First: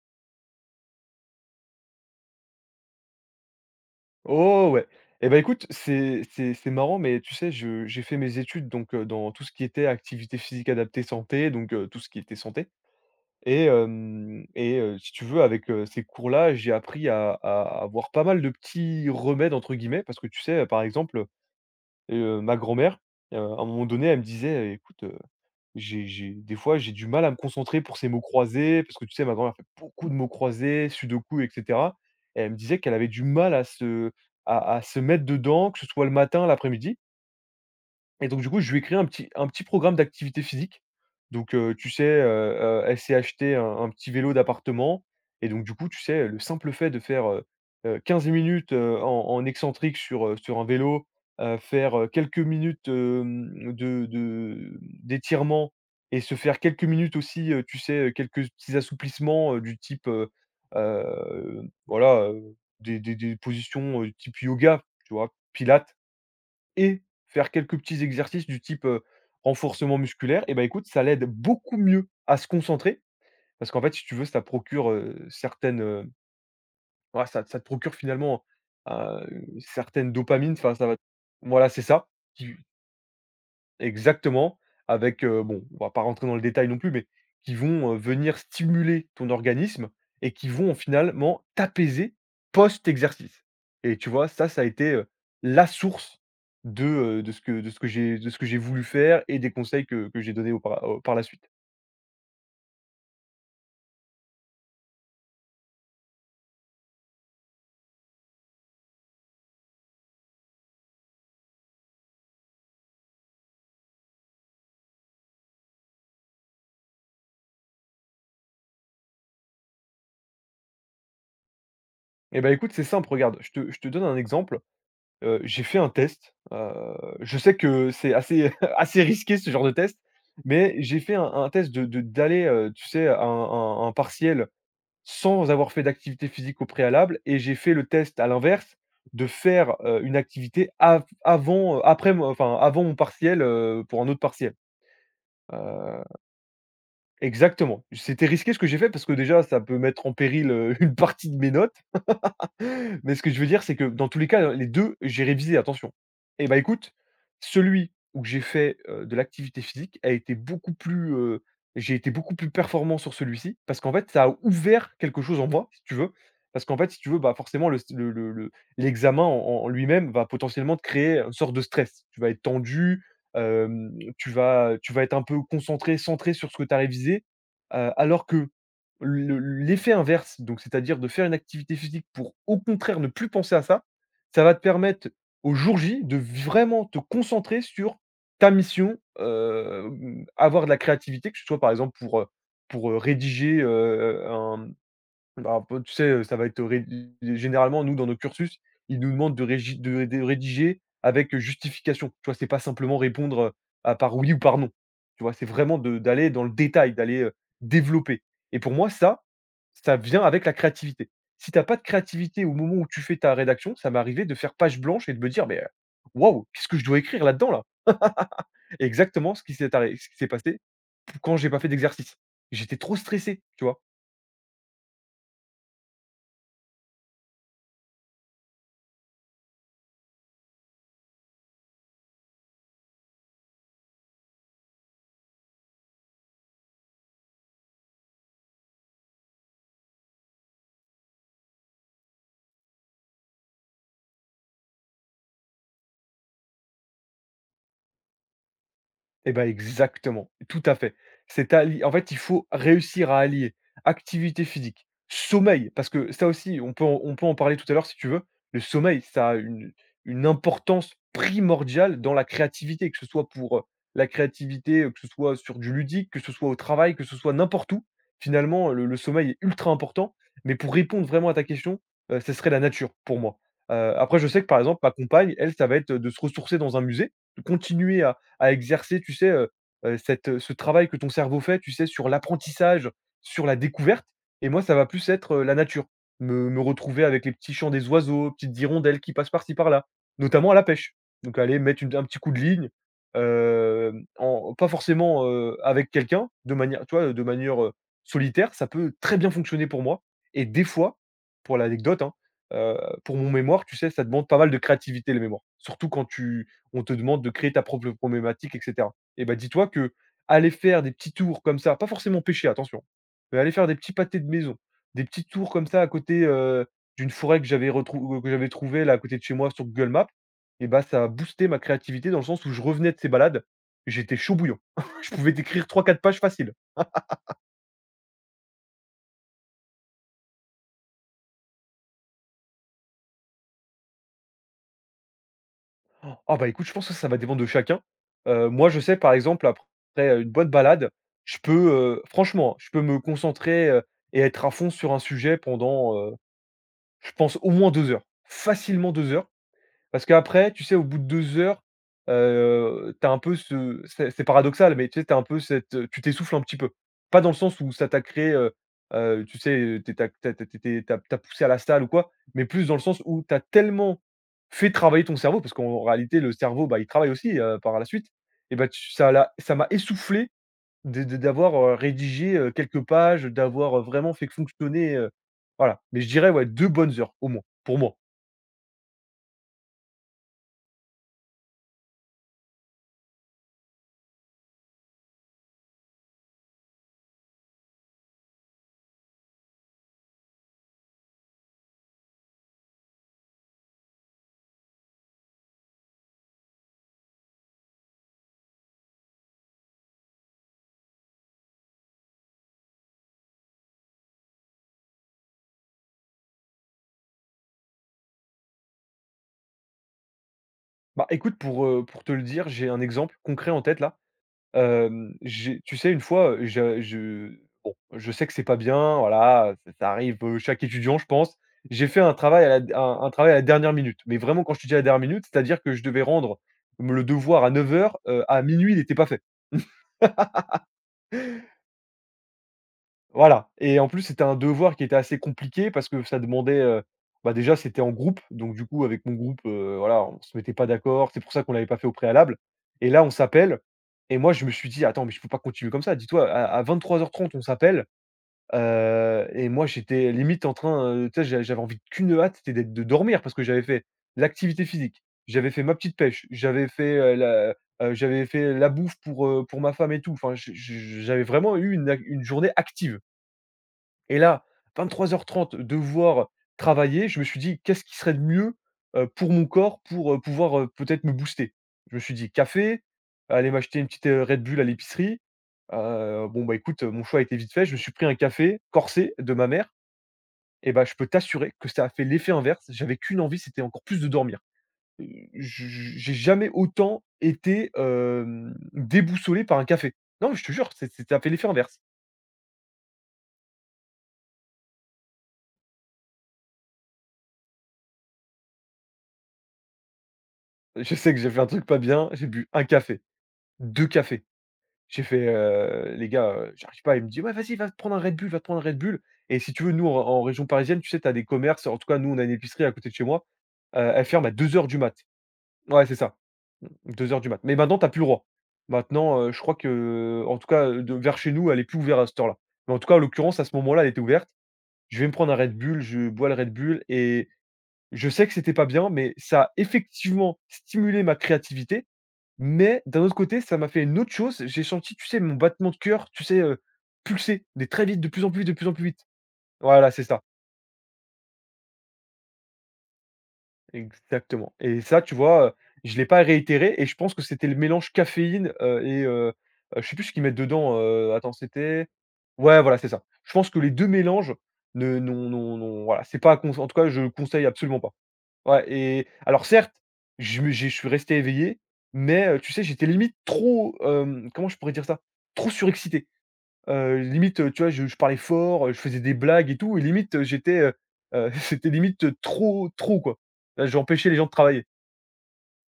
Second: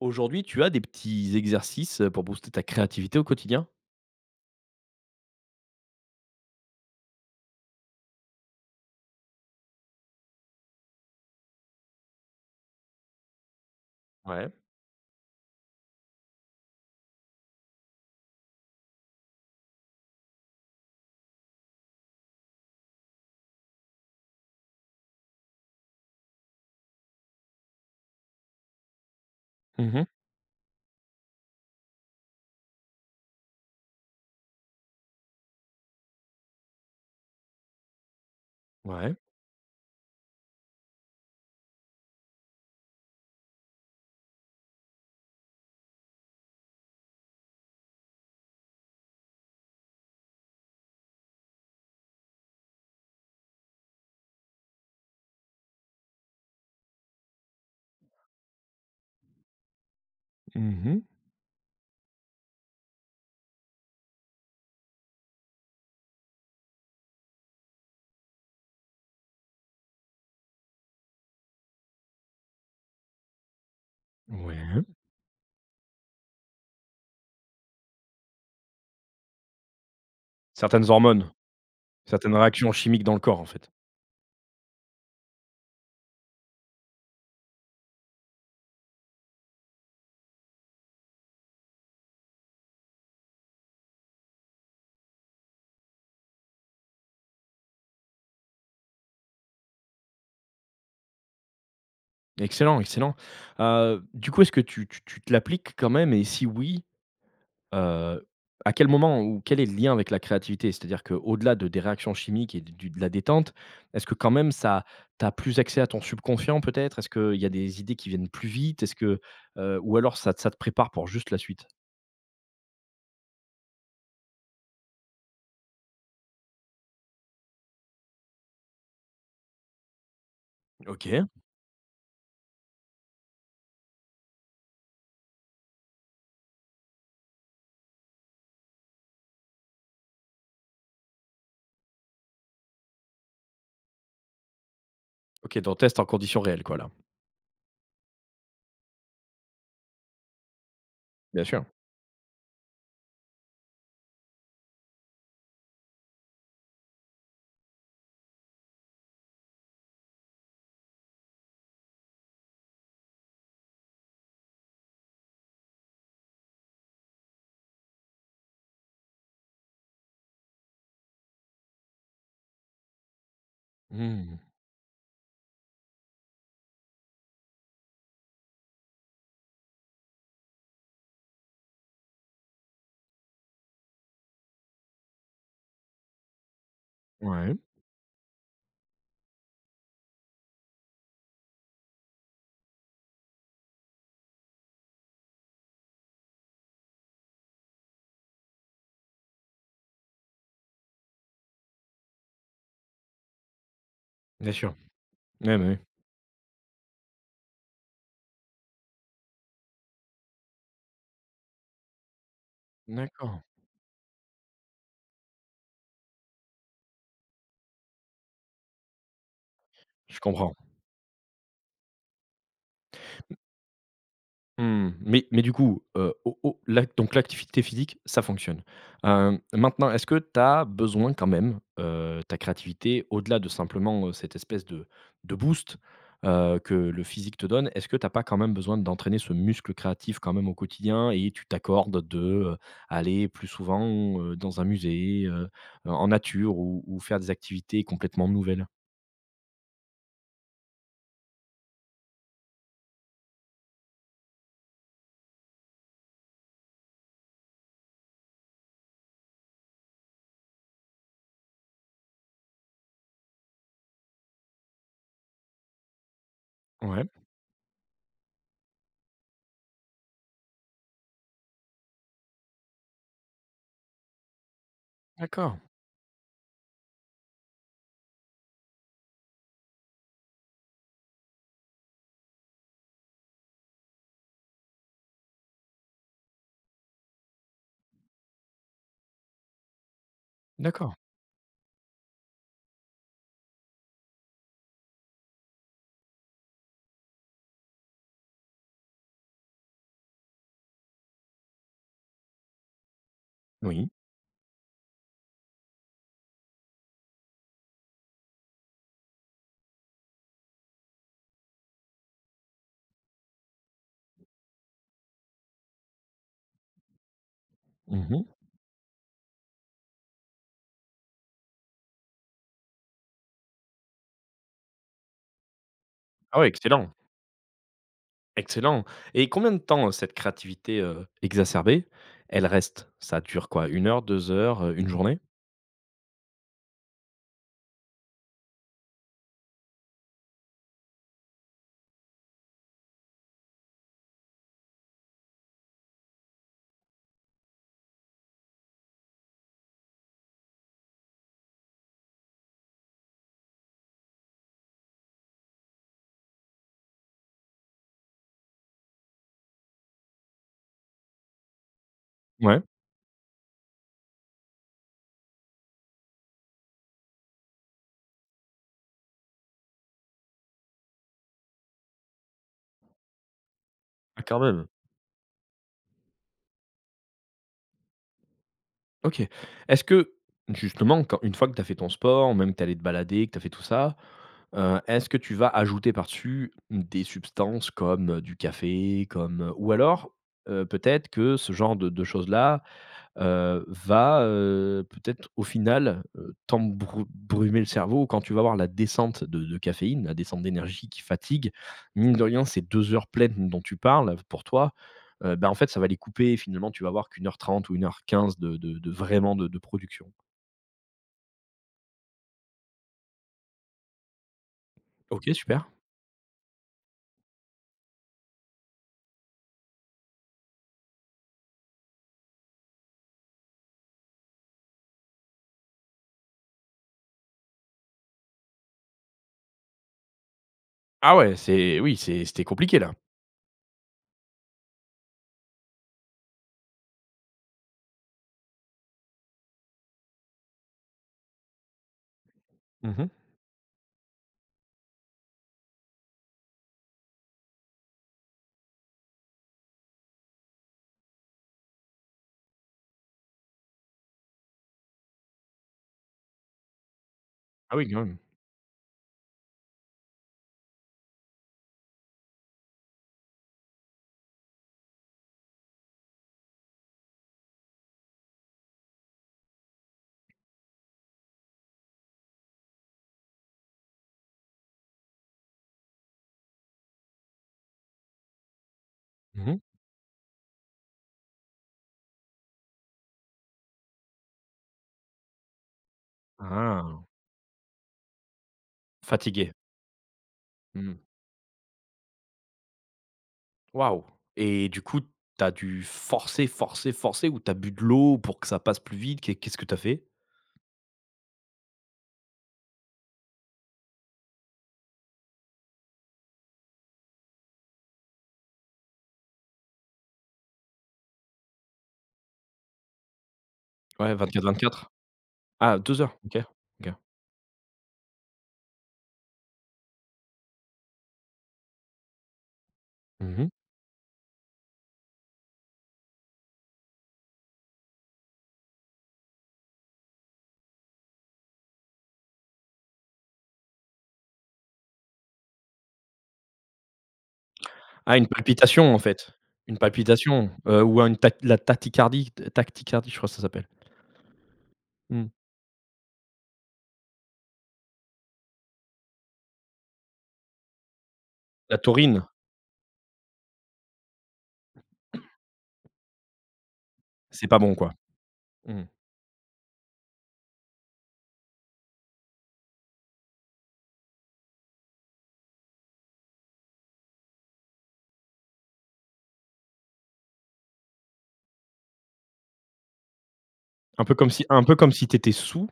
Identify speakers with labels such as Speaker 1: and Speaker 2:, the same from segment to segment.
Speaker 1: Aujourd'hui, tu as des petits exercices, pour booster ta créativité au quotidien?
Speaker 2: Oh ouais. Et ben écoute, c'est marrant, mais tu sais, je j'ai fait mes études donc dans tout ce qui était activité physique adaptée santé, donc tout ce qui était santé et hem
Speaker 1: Ouais.
Speaker 2: et heu, si tu veux, avec, ces cours-là, j'ai appris à avoir pas mal de «petits remèdes» entre guillemets parce que tu sais, par exemple, ma grand-mère, à un moment donné, elle me disait: «Écoute, j'ai des fois, j'ai du mal à me concentrer pour ces mots croisés, parce que tu sais, ma grand-mère fait
Speaker 1: Mmh.
Speaker 2: beaucoup de mots croisés, sudoku et cetera. Et elle me disait qu'elle avait du mal à se à se mettre dedans, que ce soit le matin, l'après-midi. Et donc du coup, je lui ai créé
Speaker 1: Ouais.
Speaker 2: un petit programme d'activité physique. Donc, tu sais, elle s'est acheté un petit vélo d'appartement et donc du coup, tu sais, le simple fait de faire, 15 minutes, en en excentrique sur, sur un vélo, faire, quelques minutes, de d'étirement et se faire quelques minutes aussi, tu sais, quelques petits assouplissements, du type,
Speaker 1: Mmh.
Speaker 2: voilà, des des positions, type yoga, tu vois? Pilates et faire quelques petits exercices du type, renforcement musculaire et ben écoute, ça l'aide beaucoup mieux à se concentrer. Parce qu'en fait, si tu veux, ça
Speaker 1: Ouais.
Speaker 2: procure, certaines, ouais, ça te procure finalement, certaines dopamines, enfin, ça
Speaker 1: Certaines
Speaker 2: va
Speaker 1: hormones,
Speaker 2: voilà, c'est ça,
Speaker 1: certaines
Speaker 2: qui
Speaker 1: réactions chimiques dans le corps, en fait.
Speaker 2: exactement, avec, bon, on va pas rentrer dans le détail non plus, mais qui vont, venir stimuler ton organisme et qui vont finalement t'apaiser post-exercice et tu vois? Ça a été, la source de, de ce que j'ai voulu faire et des conseils que j'ai donnés aupara au par la suite.
Speaker 1: Excellent, excellent. Du coup, est-ce que tu te l'appliques quand même et si oui, heu, à quel moment ou quel est le lien avec la créativité? C'est-à-dire qu'au-delà de des réactions chimiques et du de la détente, est-ce que quand même ça tu as plus accès à ton subconscient peut-être? Est-ce qu'il y a des idées qui viennent plus vite? Ou alors ça te prépare pour juste la suite?
Speaker 2: Et ben écoute, c'est simple, regarde, je te donne un exemple, j'ai fait un test, je sais que c'est assez assez risqué ce genre de test, mais j'ai fait
Speaker 1: OK.
Speaker 2: un test de d'aller, tu sais, à un un partiel sans avoir fait d'activité physique au préalable et j'ai fait le test à l'inverse, de faire, une activité av avant, après mon enfin avant mon partiel, pour un autre partiel. Heu,
Speaker 1: OK, donc test en conditions réelles quoi là?
Speaker 2: exactement. C'était risqué ce que j'ai fait parce que déjà ça peut mettre en péril, une partie de
Speaker 1: Bien
Speaker 2: mes
Speaker 1: sûr.
Speaker 2: notes. Mais ce que je veux dire, c'est que dans tous les cas, les 2, j'ai révisé, attention. Et bah, écoute, celui où j'ai fait, de l'activité physique a été beaucoup plus, j'ai été beaucoup plus performant sur celui-ci parce qu'en fait, ça a ouvert quelque chose en moi, si tu veux. Parce qu'en fait, si tu veux, bah, forcément le l'examen en en lui-même va potentiellement te créer une sorte de stress. Tu vas être tendu,
Speaker 1: Mmh.
Speaker 2: tu vas être un peu concentré, centré sur ce que tu as révisé, alors que le l'effet inverse, donc c'est-à-dire de faire une activité physique pour, au contraire, ne plus penser à ça, ça va te permettre au jour J de vraiment te
Speaker 1: Ouais,
Speaker 2: concentrer sur ta mission, avoir de la créativité, que ce soit par exemple pour, rédiger, un peu tu sais, ça va être rédi généralement nous dans nos cursus, ils nous demandent de rédiger avec, justification. Tu vois? C'est pas simplement répondre, à par oui ou
Speaker 1: bien
Speaker 2: par non.
Speaker 1: sûr.
Speaker 2: Tu vois? C'est
Speaker 1: Ouais, ouais.
Speaker 2: vraiment de d'aller dans le détail, d'aller, développer et pour moi ça vient avec la créativité. Si t'as pas de créativité au moment où tu fais ta
Speaker 1: D'accord.
Speaker 2: rédaction, ça m'est arrivé de faire page blanche et de me dire: «Mais, waouh, qu'est-ce que je dois écrire là-dedans, là?» Exactement ce qui s'est arré ce qui
Speaker 1: Je
Speaker 2: s'est passé
Speaker 1: comprends.
Speaker 2: p quand j'ai pas fait d'exercice. J'étais trop stressé, tu vois?
Speaker 1: Mmh, mais du coup, au au l'ac donc l'activité physique, ça fonctionne. Maintenant, est-ce que tu as besoin quand même, ta créativité au-delà de simplement, cette espèce de boost, que le physique te donne, est-ce que tu as pas quand même besoin d'entraîner ce muscle créatif quand même au quotidien et tu t'accordes de, aller plus souvent, dans un musée, en nature ou faire des activités complètement nouvelles?
Speaker 2: Et ben exactement, tout à fait. C'est alli En fait, il faut réussir à allier activité physique, sommeil, parce que ça aussi, on peut en parler tout à l'heure si tu veux. Le sommeil, ça a une importance primordiale dans la créativité, que ce soit pour, la créativité, que ce soit sur du ludique, que ce soit au travail, que
Speaker 1: Ouais,
Speaker 2: ce soit n'importe où. Finalement, le sommeil est ultra important, mais pour répondre vraiment à ta question, ce serait la nature pour moi. Après je sais que par exemple ma compagne, elle,
Speaker 1: d'accord,
Speaker 2: ça va être de se ressourcer dans un musée, de continuer à exercer, tu sais, cette, ce travail que ton cerveau fait, tu sais, sur l'apprentissage, sur la découverte et moi, ça va plus être, la nature. Me retrouver avec les petits chants des oiseaux, petites hirondelles qui passent par-ci par-là, notamment à la
Speaker 1: d'accord.
Speaker 2: pêche. Donc aller mettre une un petit coup de ligne, en pas forcément, avec quelqu'un, de manière tu vois, de manière, solitaire, ça peut très bien fonctionner pour moi et des fois, pour l'anecdote, hein, heu, pour mon mémoire, tu
Speaker 1: Oui.
Speaker 2: sais, ça demande pas mal de créativité, le mémoire. Surtout quand tu On te demande de créer ta propre problématique et cetera et bah, dis-toi que aller faire des petits tours comme ça, pas forcément pêcher attention, mais aller faire des petits pâtés de maison, des petits tours comme ça à côté, d'une forêt que j'avais retrou
Speaker 1: Mmh.
Speaker 2: que j'avais trouvée là à côté de chez moi sur Google Maps et bah, ça a boosté ma créativité dans le sens où je revenais de ces balades, j'étais chaud bouillant. Je pouvais t'écrire trois quatre pages
Speaker 1: Ah ouais,
Speaker 2: faciles.
Speaker 1: excellent! Excellent, et combien de temps, cette créativité, exacerbée, elle reste? Ça dure quoi? Une heure, 2 heures, une journée?
Speaker 2: Ah bah, écoute, je pense que ça va dépendre de chacun. Moi, je sais, par exemple, après une bonne balade, je peux, franchement, hein, je peux me concentrer, et être à fond sur un sujet pendant, je pense, au moins 2 heures, facilement 2 heures. Parce qu'après, tu sais, au bout de 2 heures, tu un peu ce c'est paradoxal, mais tu sais, t'as un peu cette, tu t'essouffles un petit peu. Pas dans le sens où ça t'a créé, tu sais, tu as poussé à la salle ou quoi, mais
Speaker 1: Ouais.
Speaker 2: plus dans le sens où t'as tellement fait travailler ton cerveau, parce qu'en réalité, le cerveau, bah, il travaille aussi, par la suite et bah, tu ça m'a essoufflé de d'avoir, rédigé, quelques pages, d'avoir, vraiment
Speaker 1: Ah
Speaker 2: fait
Speaker 1: quand même.
Speaker 2: fonctionner, voilà. Mais je dirais, ouais, 2 bonnes heures au moins, pour moi.
Speaker 1: OK. Est-ce que justement quand une fois que tu as fait ton sport, même que tu es allé te balader, que tu as fait tout ça, est-ce que tu vas ajouter par-dessus des substances comme, du café, ou alors, peut-être que ce genre de choses là, peut-être au final, t'embrou le cerveau quand tu vas avoir la descente de caféine, la descente d'énergie qui fatigue. Mine de rien, ces 2 heures pleines dont tu parles, pour toi, en fait, ça va les couper. Et finalement, tu vas avoir qu'une heure trente ou 1:15 de vraiment de production.
Speaker 2: Bah, écoute, pour te le dire, j'ai un exemple concret en tête là. Hem,
Speaker 1: OK,
Speaker 2: j'ai
Speaker 1: super.
Speaker 2: Tu sais, une fois, je bon, je sais que c'est pas bien, voilà, ça arrive, chaque étudiant, je pense. J'ai fait un travail à la dernière minute, mais vraiment quand je te dis à la dernière minute, c'est-à-dire que je devais rendre, mmh, le devoir à 9 heures à minuit il n'était pas fait.
Speaker 1: Ah ouais, c'est oui, c'était compliqué là.
Speaker 2: Voilà et en plus, c'était un devoir qui était assez compliqué parce que ça demandait, bah, déjà, c'était en groupe, donc du coup, avec mon groupe, voilà, on se mettait pas d'accord. C'est pour ça qu'on l'avait pas fait au préalable et là,
Speaker 1: Mmh.
Speaker 2: on s'appelle et moi, je me suis dit: «Attends, mais je peux pas continuer comme ça». Dis-toi, à 23:30, on s'appelle, et moi, j'étais limite en train, tu sais, j'avais envie qu'une hâte, c'était d'être de dormir parce que j'avais fait l'activité physique, j'avais fait ma petite pêche, j'avais fait, la
Speaker 1: Ah oui, quand même.
Speaker 2: j'avais fait la bouffe pour ma femme et tout. Enfin, je j'avais vraiment eu une ac une journée active. Et là, 23:30, devoir travailler, je me suis dit: «Qu'est-ce qui serait de mieux, pour mon corps pour, pouvoir, peut-être me booster?» Je me suis dit: «Café, aller m'acheter une petite, Red Bull à l'épicerie». Bon, bah, écoute, mon choix a été vite fait. Je me suis pris un café corsé de ma
Speaker 1: Mmh.
Speaker 2: mère et bah, je peux t'assurer que ça a fait l'effet inverse. J'avais qu'une envie, c'était encore plus de dormir. Heu, je J'ai jamais
Speaker 1: Ah,
Speaker 2: autant été, déboussolé
Speaker 1: fatigué.
Speaker 2: par un café. Non, mais je te jure,
Speaker 1: Mmh.
Speaker 2: c'est ça a fait l'effet inverse.
Speaker 1: Waouh! Et du coup, t'as dû forcer, forcer, forcer ou t'as bu de l'eau pour que ça passe plus vite? Qu'est-ce que t'as fait?
Speaker 2: Je sais que j'ai fait un truc pas bien, j'ai bu un café. 2 cafés. J'ai fait: Les gars, j'arrive pas». Il me dit : « Ouais, vas-y, va te prendre un Red Bull, va te prendre un Red Bull. » Et si tu veux, nous, en région parisienne, tu sais, tu as des commerces. En tout cas, nous, on a une épicerie à côté de chez moi, elle
Speaker 1: Ouais,
Speaker 2: ferme à deux heures du
Speaker 1: 24/24.
Speaker 2: mat.
Speaker 1: Ah,
Speaker 2: Ouais, c'est
Speaker 1: 2
Speaker 2: ça.
Speaker 1: heures, OK. OK.
Speaker 2: 2 heures du mat. Mais maintenant, tu plus le droit. Maintenant, je crois que, en tout cas, de vers chez nous, elle est plus ouverte à cette heure-là. Mais en tout cas, en l'occurrence, à
Speaker 1: Mmh.
Speaker 2: ce moment-là, elle était ouverte. Je vais me prendre un Red Bull, je bois le Red Bull et je sais que c'était pas bien, mais ça a effectivement stimulé ma créativité. Mais d'un autre côté, ça m'a fait une autre chose, j'ai senti, tu sais, mon battement de cœur, tu sais, pulser, mais très vite, de
Speaker 1: Ah,
Speaker 2: plus
Speaker 1: une
Speaker 2: en plus vite, de plus en plus
Speaker 1: palpitation en
Speaker 2: vite.
Speaker 1: fait? Une
Speaker 2: Voilà, c'est ça,
Speaker 1: palpitation, ou une tach la tachycardie tachycardie, je crois que ça s'appelle.
Speaker 2: exactement. Et ça, tu
Speaker 1: Mmh.
Speaker 2: vois, je ne l'ai pas réitéré et je pense que c'était le mélange caféine, et je sais plus ce qu'ils mettent dedans. Attends,
Speaker 1: La
Speaker 2: c'était
Speaker 1: taurine,
Speaker 2: ouais, voilà, c'est ça. Je pense que les 2 mélanges ne. Non non non. Voilà, c'est pas cons. En tout cas, je le conseille
Speaker 1: c'est pas bon
Speaker 2: absolument pas.
Speaker 1: quoi?
Speaker 2: Ouais,
Speaker 1: Mmh.
Speaker 2: et alors certes, je me j'ai je suis resté éveillé, mais tu sais, j'étais limite trop, comment je pourrais dire ça? Trop surexcité. Limite, tu vois, je parlais fort, je faisais des blagues et tout. Et limite, j'étais, c'était limite, trop trop, quoi.
Speaker 1: Un
Speaker 2: J'empêchais
Speaker 1: peu
Speaker 2: les gens
Speaker 1: comme
Speaker 2: de
Speaker 1: si un
Speaker 2: travailler.
Speaker 1: peu comme si t'étais étais sous?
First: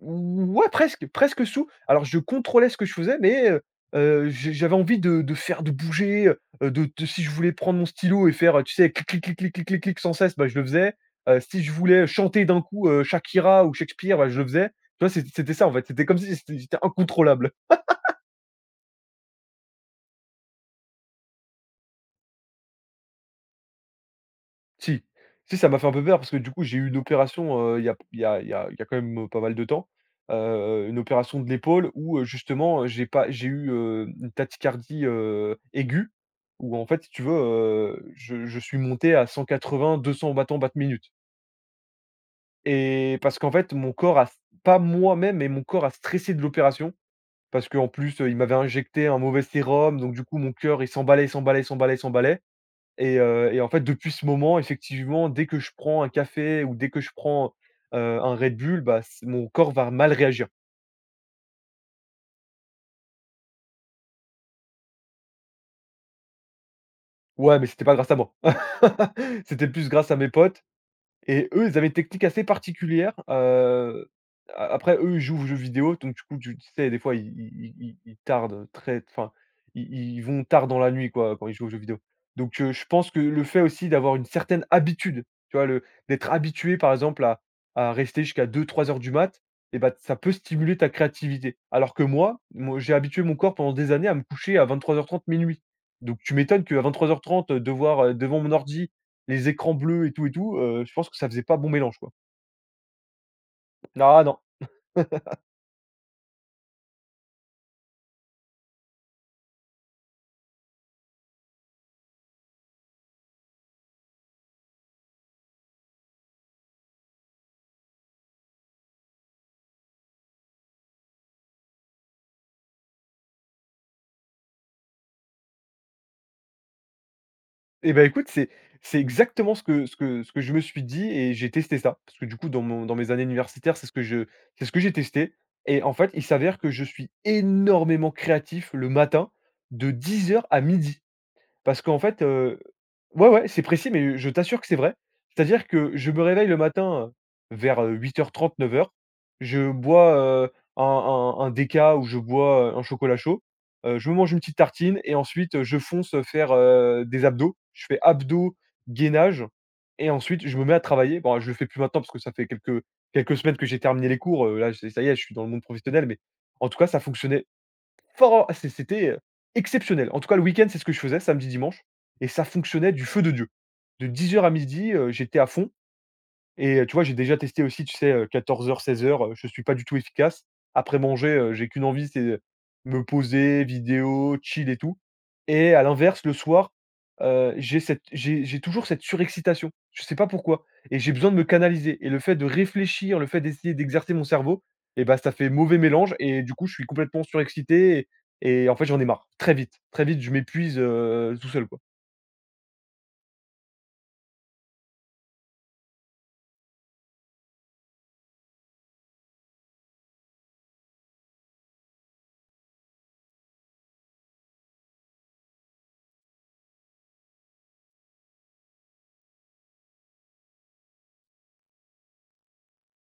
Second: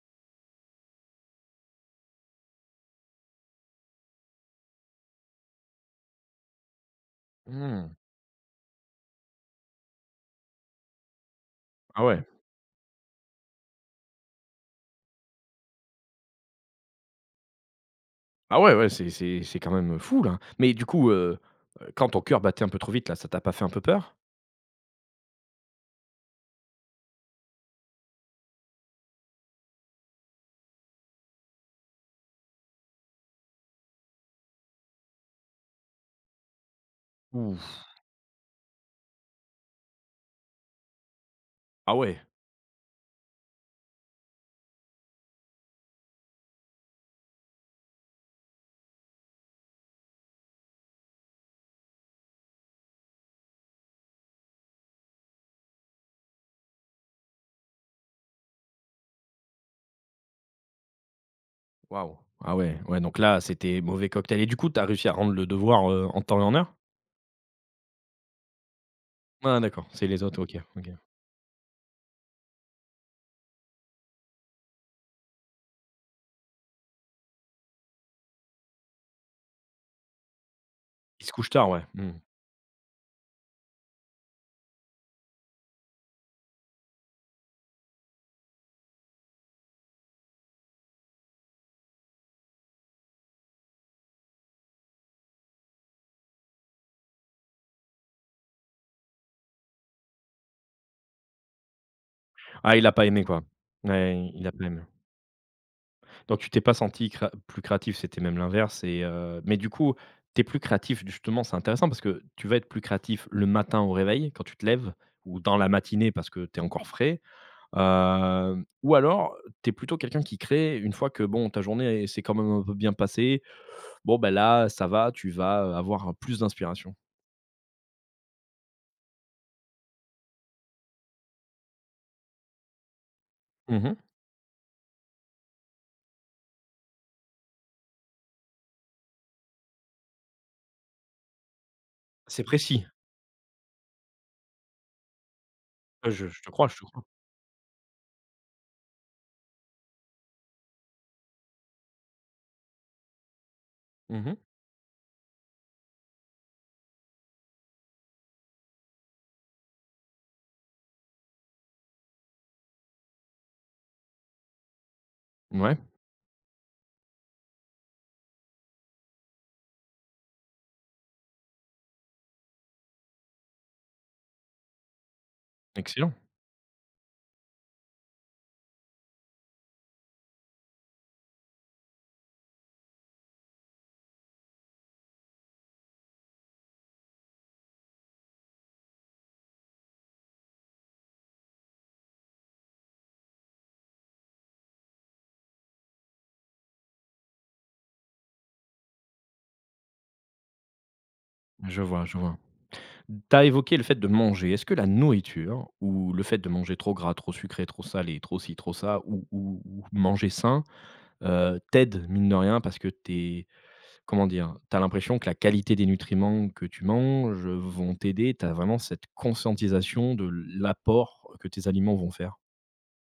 Speaker 2: Ouais, presque, presque sous. Alors je contrôlais ce que je faisais, mais je j'avais envie de faire, de bouger, de si je voulais prendre mon
Speaker 1: Mmh.
Speaker 2: stylo et faire, tu sais, clic, clic, clic, clic, clic, clic, clic sans cesse, bah, je le faisais. Si je
Speaker 1: Ah
Speaker 2: voulais
Speaker 1: ouais.
Speaker 2: chanter d'un coup, Shakira ou Shakespeare, bah, je le faisais. Tu vois, c'était ça, en fait. C'était comme si c'était j'étais incontrôlable.
Speaker 1: Ah ouais, ouais, c'est quand même fou là. Mais du coup, quand ton cœur battait un peu trop vite là, ça t'a pas fait un peu peur?
Speaker 2: Si. Si, ça m'a fait un peu peur parce que du coup, j'ai eu une opération, il y a il y a il y a il y a quand même, pas mal de temps. Une opération de l'épaule où, justement, j'ai pas j'ai eu, une tachycardie, aiguë, où en fait, si tu veux,
Speaker 1: Ouh!
Speaker 2: je suis monté à 180-200 battements par minute.
Speaker 1: Ah ouais!
Speaker 2: Et parce qu'en fait, mon corps a pas moi-même, mais mon corps a stressé de l'opération parce qu'en plus, il m'avait injecté un mauvais sérum. Donc du coup, mon cœur, il s'emballait, il s'emballait, il s'emballait, il s'emballait. Et en fait, depuis ce moment, effectivement, dès que je prends un café ou dès que je prends, un Red Bull, bah, c mon corps va mal réagir.
Speaker 1: Waouh! Ah ouais, ouais, donc là, c'était mauvais cocktail et du coup, tu as réussi à rendre le devoir, en temps et en heure?
Speaker 2: Ouais, mais c'était pas grâce à moi.
Speaker 1: Ah
Speaker 2: C'était
Speaker 1: d'accord,
Speaker 2: plus
Speaker 1: c'est
Speaker 2: grâce à
Speaker 1: les
Speaker 2: mes
Speaker 1: autres, OK,
Speaker 2: potes.
Speaker 1: OK.
Speaker 2: Et eux, ils avaient une technique assez particulière. A Après eux, ils jouent aux jeux vidéo, donc du coup, tu sais, des fois, ils tardent très ils vont tard dans la nuit,
Speaker 1: Il se
Speaker 2: quoi, quand
Speaker 1: couche
Speaker 2: ils jouent
Speaker 1: tard,
Speaker 2: aux jeux
Speaker 1: ouais,
Speaker 2: vidéo.
Speaker 1: mmh.
Speaker 2: Donc je pense que le fait aussi d'avoir une certaine habitude, tu vois, le d'être habitué, par exemple, à rester jusqu'à 2, 3 heures du mat, et ben, ça peut stimuler ta créativité. Alors que moi, j'ai habitué mon corps pendant des années à me coucher à 23h30, minuit. Donc tu m'étonnes qu'à 23h30, devoir, devant mon ordi, les écrans bleus et tout, je pense que ça faisait pas bon mélange, quoi.
Speaker 1: Ah, il a pas aimé, quoi.
Speaker 2: Ah
Speaker 1: Ouais,
Speaker 2: non.
Speaker 1: il a pas aimé. Donc tu t'es pas senti créa plus créatif, c'était même l'inverse, mais du coup, tu es plus créatif justement, c'est intéressant parce que tu vas être plus créatif le matin au réveil, quand tu te lèves ou dans la matinée parce que tu es encore frais, ou alors, tu es plutôt quelqu'un qui crée une fois que bon, ta journée, elle s'est quand même un peu bien passée. Bon, ben là, ça va, tu vas avoir plus d'inspiration.
Speaker 2: Et bah, écoute, c'est exactement ce que je me suis dit et j'ai testé ça. Parce que du coup, dans mes années universitaires,
Speaker 1: Mmh mh.
Speaker 2: c'est ce que j'ai testé. Et en fait, il s'avère que je suis énormément créatif le matin, de 10 heures à midi. Parce qu'en fait,
Speaker 1: C'est précis.
Speaker 2: ouais, ouais, c'est précis, mais je t'assure que c'est vrai. C'est-à-dire que
Speaker 1: Ah,
Speaker 2: je me
Speaker 1: je
Speaker 2: réveille
Speaker 1: te
Speaker 2: le
Speaker 1: crois, je te crois.
Speaker 2: matin, vers, 8h30, 9 heures. Je bois, heu, un déca, ou je bois, un chocolat chaud. Je me
Speaker 1: Mmh
Speaker 2: mange
Speaker 1: mh.
Speaker 2: une petite tartine et ensuite, je fonce faire, des abdos. Je fais abdos, gainage et ensuite je me mets à travailler. Bon, je le fais plus maintenant parce que ça fait quelques semaines que j'ai terminé les cours, là, c'est ça y est, je suis dans le monde
Speaker 1: Ouais,
Speaker 2: professionnel, mais en tout cas, ça fonctionnait for c'est c'était, exceptionnel. En tout cas, le week-end, c'est ce que je faisais, samedi, dimanche, et ça fonctionnait du feu de Dieu. De dix heures à midi, j'étais à fond.
Speaker 1: excellent.
Speaker 2: Et tu vois, j'ai déjà testé aussi, tu sais, heures, 1600 heures. Je suis pas du tout efficace. Après manger, j'ai qu'une envie, c'est, me poser, vidéo, chill et tout. Et à l'inverse, le soir, j'ai toujours cette surexcitation. Je sais pas pourquoi, et j'ai besoin de me canaliser, et le fait de réfléchir, le fait d'essayer d'exercer mon cerveau, et bah, ça fait mauvais mélange et du coup, je suis complètement surexcité. Et en fait, j'en ai marre. Très vite, très vite, je m'épuise, tout seul,
Speaker 1: Bah,
Speaker 2: quoi.
Speaker 1: je vois, je vois. Mmh. Tu as évoqué le fait de manger. Est-ce que la nourriture ou le fait de manger trop gras, trop sucré, trop salé, trop ci, trop ça ou ou manger sain, t'aide mine de rien parce que t'es comment dire? T'as l'impression que la qualité des nutriments que tu manges vont t'aider. T'as vraiment cette conscientisation de l'apport que tes aliments vont faire?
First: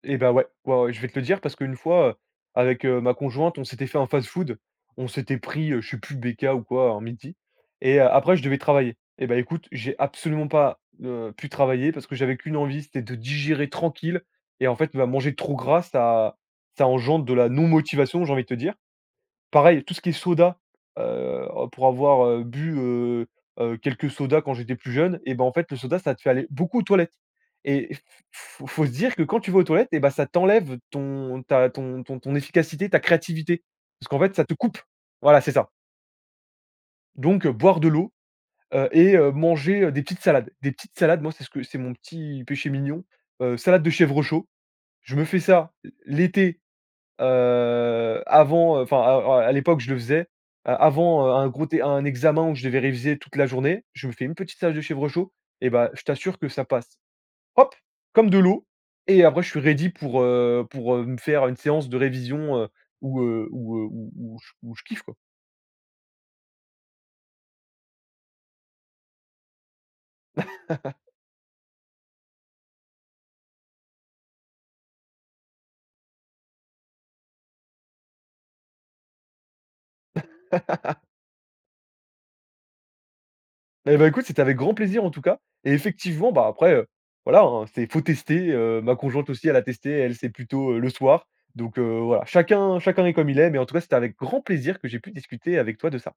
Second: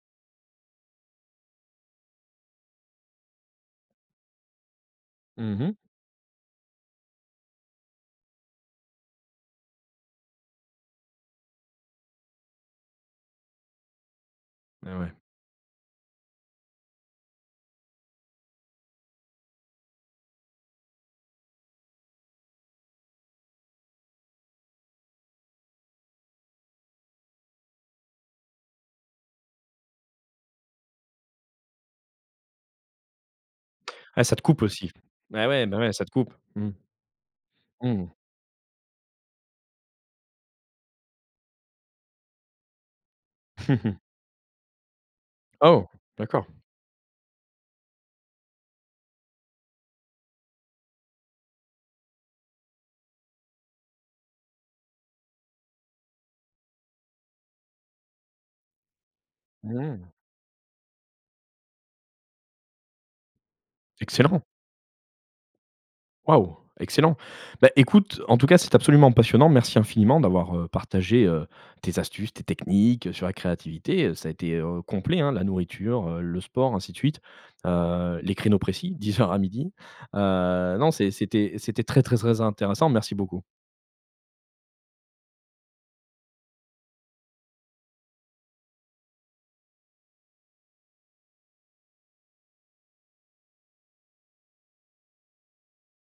Speaker 2: Et bah, ouais, ouais, ouais, je vais te le dire, parce qu'une fois, avec, ma conjointe, on s'était fait un fast-food. On s'était
Speaker 1: Mmh
Speaker 2: pris,
Speaker 1: mh.
Speaker 2: je sais plus BK ou quoi, un midi, et après je devais travailler. Et bah, écoute, j'ai absolument pas, pu travailler parce que j'avais qu'une envie, c'était de digérer tranquille. Et en fait,
Speaker 1: Ah
Speaker 2: bah,
Speaker 1: ouais.
Speaker 2: manger trop gras, ça engendre de la non motivation, j'ai envie de te dire. Pareil, tout ce qui est soda, heu, pour avoir, bu quelques sodas quand j'étais plus jeune, et ben en fait, le soda, ça te fait aller beaucoup aux toilettes. Et f Faut se dire que quand tu vas aux toilettes, et ben ça t'enlève ton efficacité, ta créativité. Parce qu'en
Speaker 1: Ah,
Speaker 2: fait,
Speaker 1: ça te
Speaker 2: ça te
Speaker 1: coupe
Speaker 2: coupe.
Speaker 1: aussi.
Speaker 2: Voilà,
Speaker 1: Ah
Speaker 2: c'est
Speaker 1: ouais,
Speaker 2: ça.
Speaker 1: bah ouais, ça te coupe. Mmh.
Speaker 2: Donc boire de l'eau,
Speaker 1: Mmh.
Speaker 2: et manger, des petites salades. Des petites salades, moi, c'est ce que c'est mon petit péché mignon, salade de chèvre chaud. Je me fais ça
Speaker 1: Oh, d'accord.
Speaker 2: l'été. À l'époque, je le faisais, a avant, un gros té un examen où je devais réviser toute la journée, je me fais une petite salade de chèvre chaud, et bah, je t'assure que ça passe, hop, comme de l'eau. Et après je suis ready
Speaker 1: Mmh.
Speaker 2: pour, me faire une séance de révision,
Speaker 1: Excellent.
Speaker 2: où je kiffe, quoi.
Speaker 1: Waouh, excellent. Bah, écoute, en tout cas, c'est absolument passionnant. Merci infiniment d'avoir, partagé, tes astuces, tes techniques, sur la créativité. Ça a été, complet, hein, la nourriture, le sport, ainsi de suite. Les créneaux précis, 10:00 à midi. Non, c'est c'était très, très, très intéressant. Merci beaucoup.
Speaker 2: Eh ben écoute, c'était avec grand plaisir en tout cas. Et effectivement, bah, après, voilà, hein, c'est faut tester, ma conjointe aussi elle a testé, elle, c'est plutôt, le soir. Donc voilà, chacun est comme il est, mais en tout cas, c'était avec grand plaisir que j'ai pu discuter avec toi de ça.